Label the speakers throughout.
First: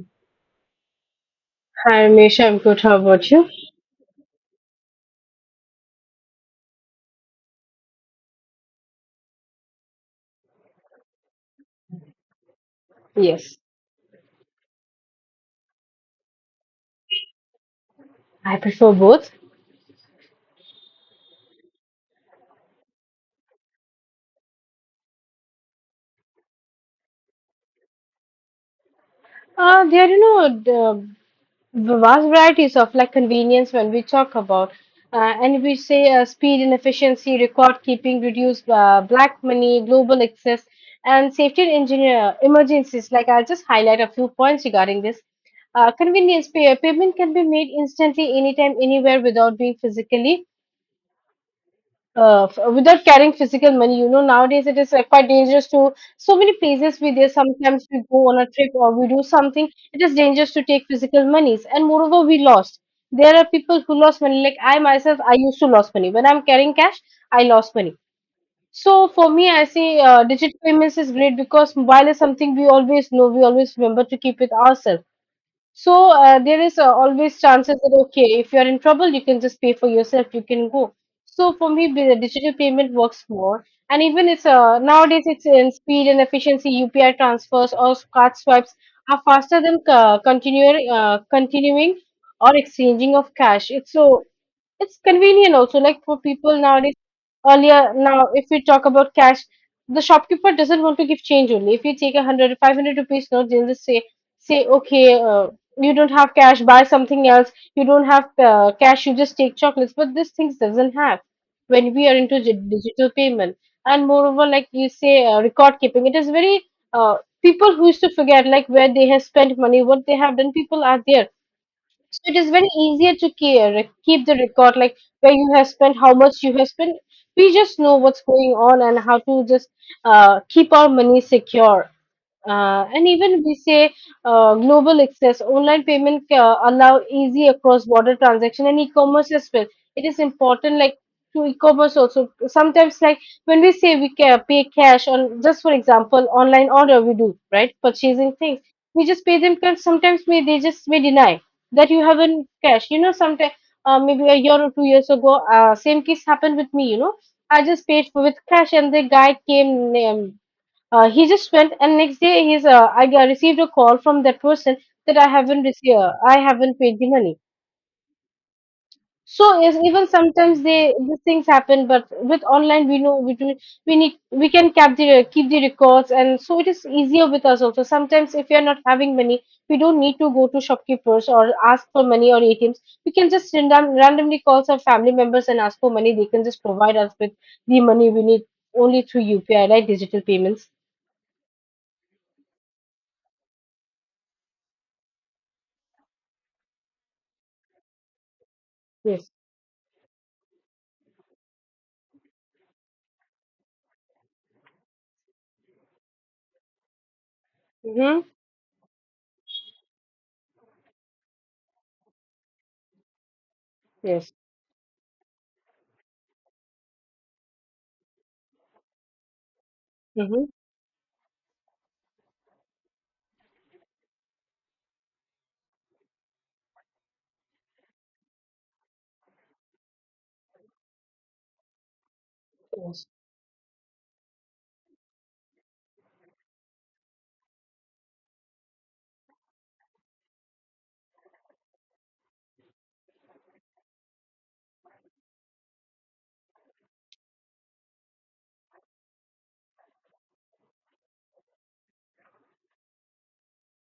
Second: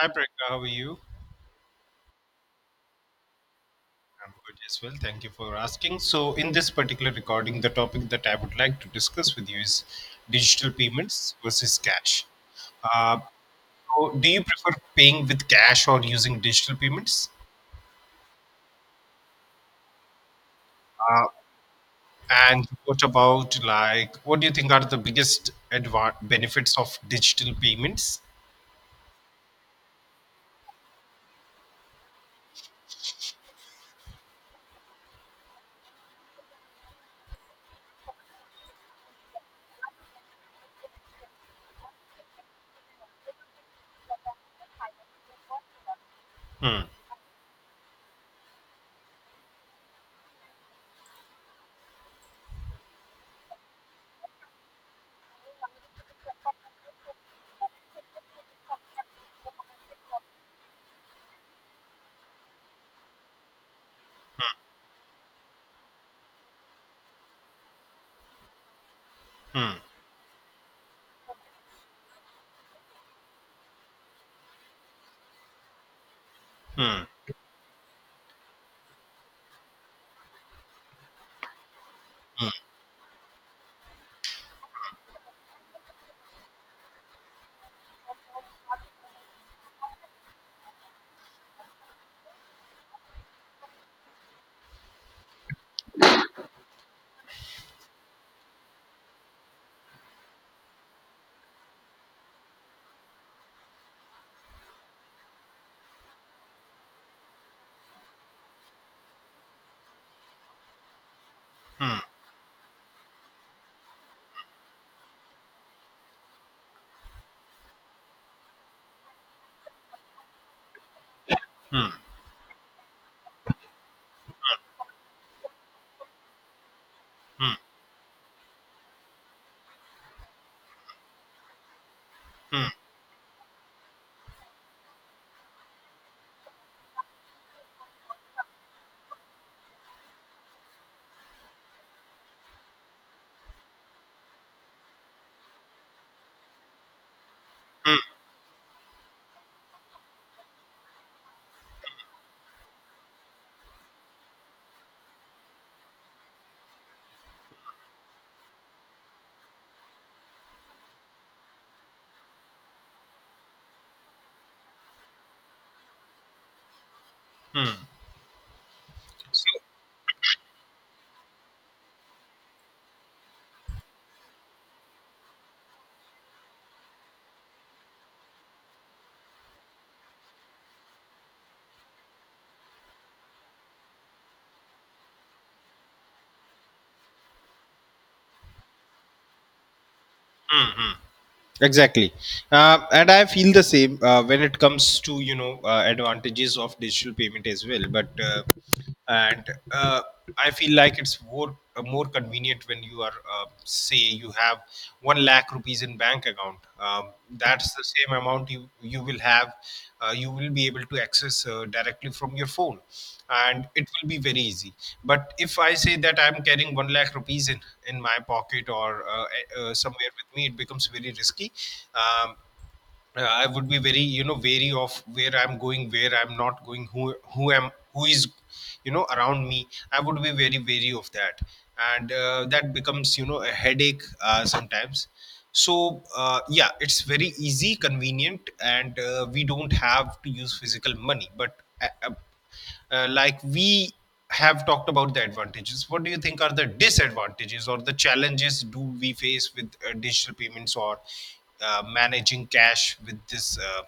Speaker 1: Hi, Priyanka. How are you?
Speaker 2: Hi, Misha. I'm good. How about you?
Speaker 1: I'm good as well. Thank you for asking. So, in this particular recording, the topic that I would like to discuss with you is digital payments versus cash. Uh,
Speaker 2: Yes,
Speaker 1: so, do you prefer paying with cash or using digital payments?
Speaker 2: I prefer both.
Speaker 1: Uh, and what about, like, what do you think are the biggest benefits of digital payments?
Speaker 2: There are, you know, the vast varieties of like convenience when we talk about, and we say speed and efficiency, record keeping, reduce black money, global access, and safety and engineer emergencies. Like I'll just highlight a few points regarding this. Convenience pay,
Speaker 1: Hmm,
Speaker 2: payment can be made instantly, anytime, anywhere, without being physically without carrying physical money. You know, nowadays it is like quite dangerous to so many places we there. Sometimes we go on a trip or we do something. It is dangerous to take physical monies, and moreover, we lost. There are people who lost money. Like I myself, I used to lost money when I'm carrying cash. I lost money. So for me, I
Speaker 1: hmm,
Speaker 2: see digital payments is great because mobile is something we always know. We always remember to keep with ourselves so there is
Speaker 1: hmm,
Speaker 2: always chances that okay, if you are in trouble, you can just pay for yourself. You can go. So for me, the digital payment works more, and even it's nowadays it's in speed and efficiency. UPI transfers or card swipes are faster than continuing or exchanging of cash. It's convenient also, like for people nowadays. Earlier, now if we talk about cash, the shopkeeper doesn't want to give change only. If you take 100, 500 rupees note, they'll just say, okay, you don't have cash, buy something else. You don't have cash, you just take chocolates. But these things doesn't have when we are into digital payment. And moreover, like you say, record keeping, it is very uh, People who used to forget like where they have spent money, what they have done. People are there so it is very easier to care, keep the record, like where you have spent, how much you have spent. We just know what's going on and how to just keep our money secure. And even we say global access, online payment allow easy across border transaction and e-commerce as well. It is important like to e-commerce also. Sometimes like when we say we can pay cash on just for example online order we do right
Speaker 1: hmm.
Speaker 2: purchasing things we just pay them because sometimes may they just may deny that you haven't cashed. You know, sometime maybe a year or 2 years ago, same case happened with me. You know, I just paid for with cash, and the guy came. He just went, and next day received a call from that person that I haven't received. I haven't paid the money
Speaker 1: So,
Speaker 2: so yes, even sometimes they these things happen, but with online we know we do we need we can keep the records, and so it is easier with us also. Sometimes if we are not having money, we don't need to go to shopkeepers or ask for money or ATMs. We can just randomly call some family members and ask for money. They can just provide us with the money we need only through UPI, right? Digital payments.
Speaker 1: exactly, and I feel the same when it comes to, advantages of digital payment as well, but
Speaker 2: Yes.
Speaker 1: and uh, I feel like it's more convenient when you are, say, you have 1 lakh rupees in bank account. That's the same
Speaker 2: Mm-hmm.
Speaker 1: amount you will have. You will be able to access, directly from your phone, and it will be
Speaker 2: Yes.
Speaker 1: very easy. But if I say that I'm carrying 1 lakh rupees in my pocket or somewhere with me,
Speaker 2: Mm-hmm.
Speaker 1: it becomes very risky. Um, I would be very, wary of where I'm going, where I'm not going, who is, around me. I would be very wary of that, and that
Speaker 2: Yes.
Speaker 1: becomes, a headache, sometimes. So yeah, it's very easy, convenient, and we don't have to use physical money, but. Uh, uh, like, we have talked about the advantages. What do you think are the disadvantages or the challenges do we face with, digital payments, or managing cash with this,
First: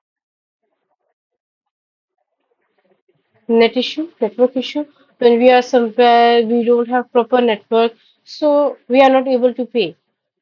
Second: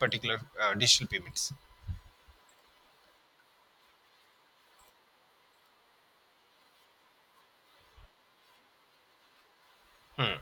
Speaker 1: particular, digital payments?
Speaker 2: Net issue, network issue. When we are somewhere, we don't have proper network, so we are not able to pay.
Speaker 1: Hmm,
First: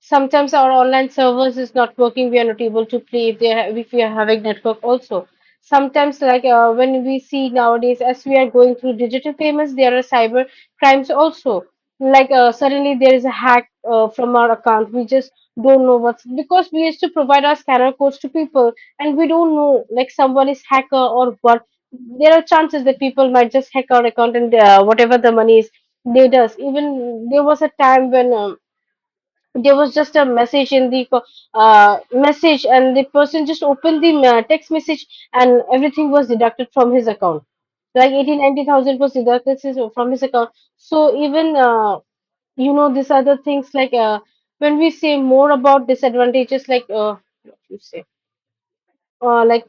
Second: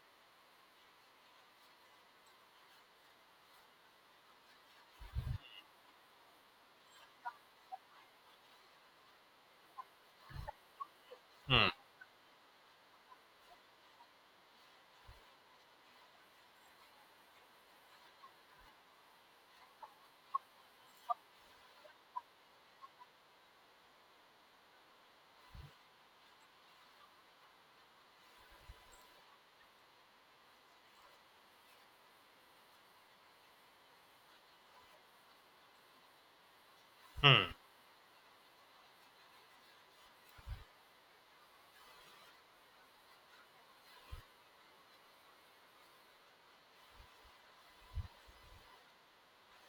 Speaker 2: Sometimes our online servers is not working. We are not able to play if if we are having network also. Sometimes, like when we see nowadays, as we are going through digital payments, there are cyber crimes also.
Speaker 1: hmm,
Speaker 2: Like suddenly there is a hack from our account. We just don't know what's because we used to provide our scanner codes to people, and we don't know like someone is hacker or what. There are chances that people might just hack our account and whatever the money is, they does. Even there was a time when there was just a message in the message and the person just opened the text message and everything was deducted from his account
Speaker 1: hmm,
Speaker 2: like 80, 90 thousand was deducted from his account so even you know these other things like when we say more about disadvantages like what you say like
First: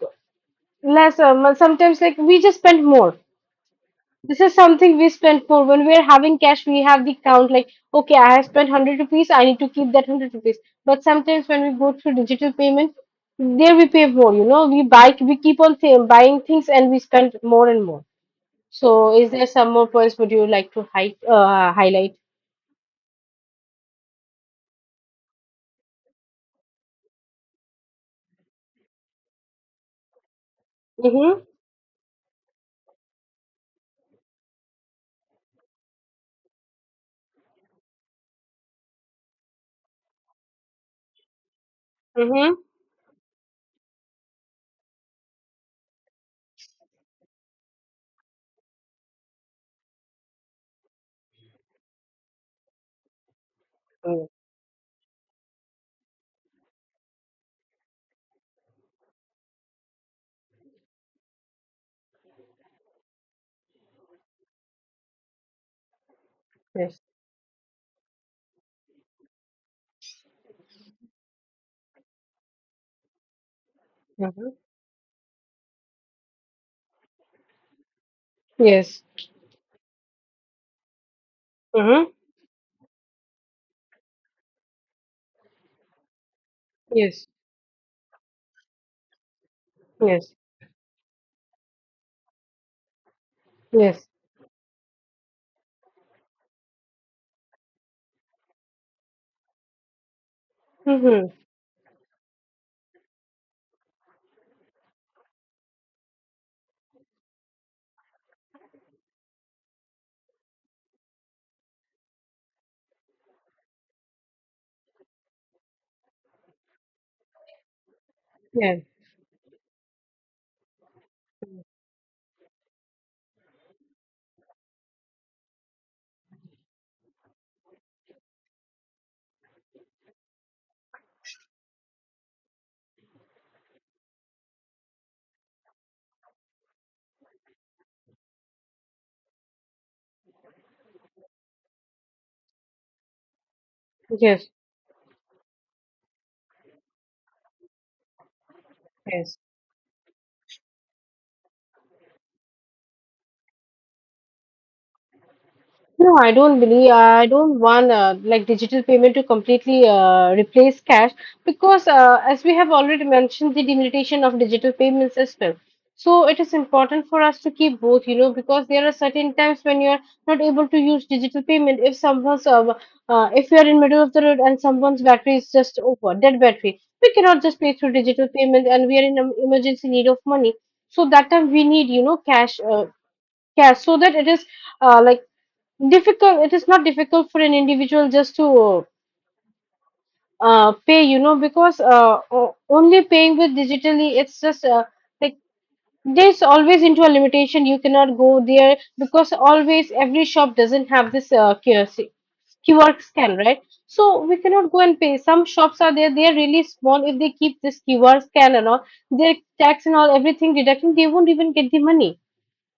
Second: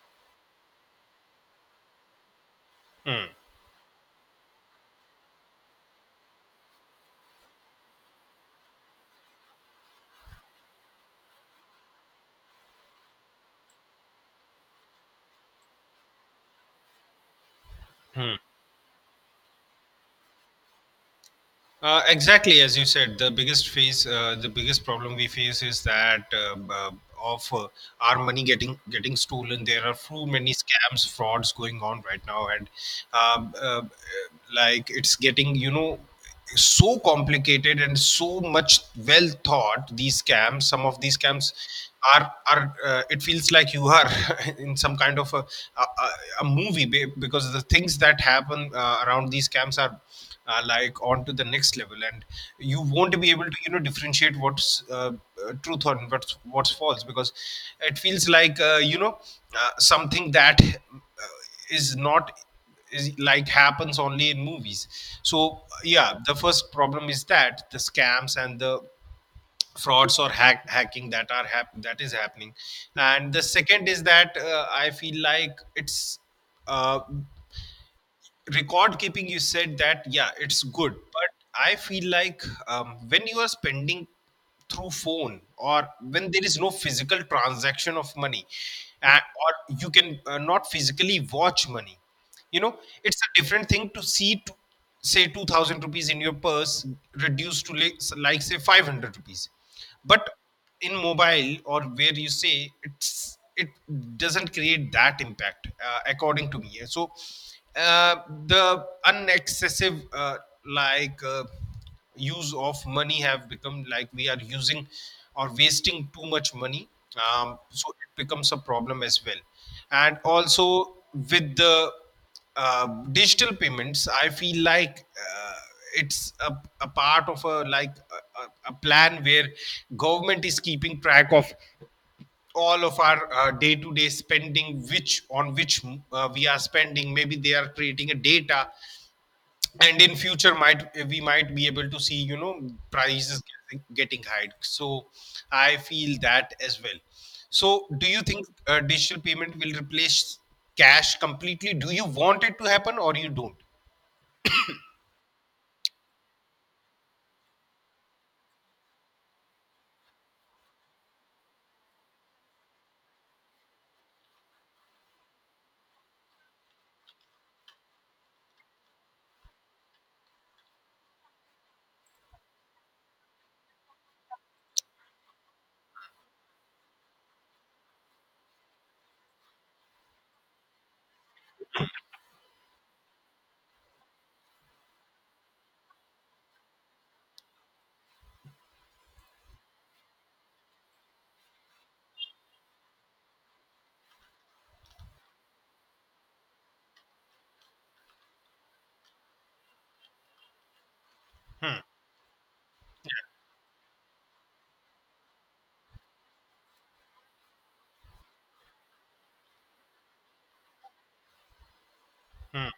Speaker 2: less sometimes like we just spend more.
Speaker 1: hmm,
Speaker 2: This is something we spend for. When we are having cash, we have the count like, okay, I have spent 100 rupees, I need to keep that 100 rupees. But sometimes when we go through digital payment, there we pay more, you know, we buy, we keep on saying, buying things and we spend more and more.
Speaker 1: hmm.
Speaker 2: So, is there some more points would you like to highlight?
Speaker 1: Exactly as you said, the biggest problem we face is that, of, our money getting stolen. There are too many scams,
Speaker 2: Mm-hmm.
Speaker 1: frauds going on right now, and um, uh, like, it's getting, so complicated and so much well thought, these scams. Some of these scams
Speaker 2: Mm-hmm.
Speaker 1: are it feels like you are in some kind of a, a a movie because the things that happen, around these scams are, like, on to the next level, and you won't be able to,
Speaker 2: Oh,
Speaker 1: differentiate what's, truth and what's false, because it feels like, something that, is not, is like, happens only in movies. So yeah, the first
Speaker 2: yes.
Speaker 1: problem is that the scams and the frauds or hacking that that is happening, and the second is that,
Speaker 2: Mm-hmm.
Speaker 1: I feel like it's uh, record
Speaker 2: Yes.
Speaker 1: keeping. You said that yeah, it's good, but I feel
Speaker 2: Mm-hmm.
Speaker 1: like, when you are spending through phone, or when there is no physical
Speaker 2: Yes.
Speaker 1: transaction of money, or you can,
Speaker 2: Yes.
Speaker 1: not physically watch money, you know it's a different thing to
Speaker 2: Yes.
Speaker 1: see, to say 2,000 rupees in your purse reduced to like say 500 rupees, but in
Speaker 2: Mm-hmm.
Speaker 1: mobile or where you say it doesn't create that impact, according to me. So uh, the unexcessive, like, use of money have become, like, we are using or wasting too much money, so it becomes a
Speaker 2: Yeah.
Speaker 1: problem as well. And also, with the, digital payments, I feel like, it's a part of a, like, a plan where government is keeping track of all of our, day-to-day spending, which, we are spending. Maybe they are creating a data, and in future might we might be able to see, you know, prices getting high.
Speaker 2: Yes.
Speaker 1: So I feel that as well. So do you think, digital
Speaker 2: Yes.
Speaker 1: payment will replace cash completely? Do you want it to happen, or you don't?
Speaker 2: No, I don't believe. I don't want like digital payment to completely replace cash because, as we have already mentioned, the limitation of digital payments as well. So it is important for us to keep both, you know, because there are certain times when you are not able to use digital payment. If if you are in middle of the road and someone's battery is just over, dead battery, we cannot just pay through digital payment, and we are in emergency need of money. So that time we need, you know, cash, so that it is uh, like difficult. It is not difficult for an individual just to pay you know because only paying with digitally it's just like there's always into a limitation. You cannot go there because always every shop doesn't have this
Speaker 1: Hmm,
Speaker 2: QRC, QR scan, right? So we cannot go and pay. Some shops are there, they are really small. If they keep this QR scan and all, their tax and all everything deducting, they won't even get the money.
Speaker 1: hmm,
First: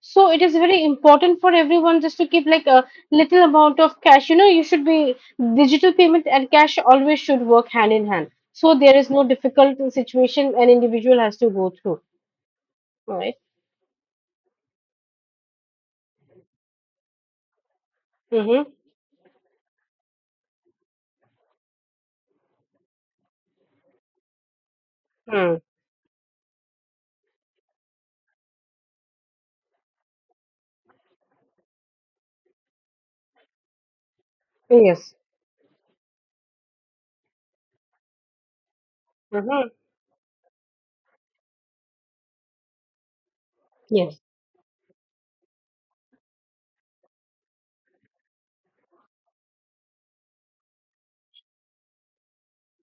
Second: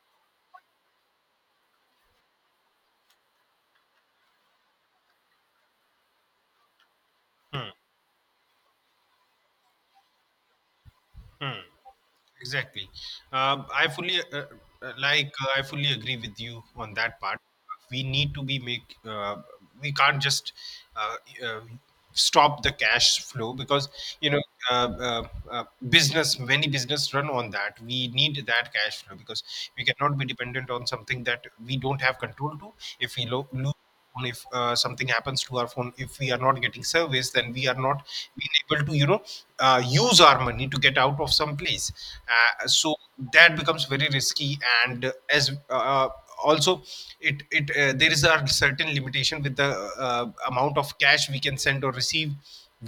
Speaker 2: So it is very important for everyone just to keep like a little amount of cash. You know, you should be digital payment and cash always should work
Speaker 1: hmm,
Speaker 2: hand in hand. So there is no difficult situation an individual has to
Speaker 1: hmm.
Speaker 2: go through.
Speaker 1: Exactly.
Speaker 2: Right?
Speaker 1: I fully, I fully agree with you on that part. We need to be
Speaker 2: Mm-hmm.
Speaker 1: make. We can't just, uh, uh, stop the cash flow, because, you know
Speaker 2: Mm.
Speaker 1: business. Many business run on that. We need that cash flow, because we cannot be dependent on something that we don't have control to. If we lose phone, if, something
Speaker 2: Yes.
Speaker 1: happens to our phone, if we are not getting service, then we are not being able to,
Speaker 2: Mm-hmm.
Speaker 1: use our money to get out of some place, so that becomes very
Speaker 2: Yes.
Speaker 1: risky. And as, uh, also, it there is a certain limitation with the, uh, amount of cash we can send or receive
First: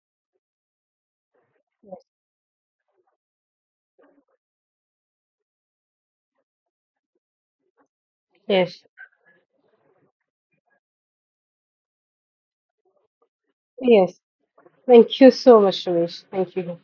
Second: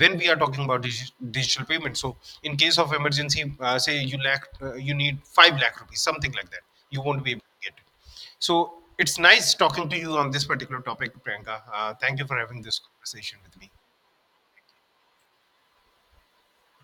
Speaker 1: when we are talking about digital payment. So in case of emergency, say you lack you need 5 lakh rupees, something like that, you won't be able to get it. So
Speaker 2: Yes.
Speaker 1: it's nice talking to you on this particular topic, Priyanka. Thank you for having this conversation with me.
Speaker 2: Yes. Thank you so much, Ramesh. Thank you.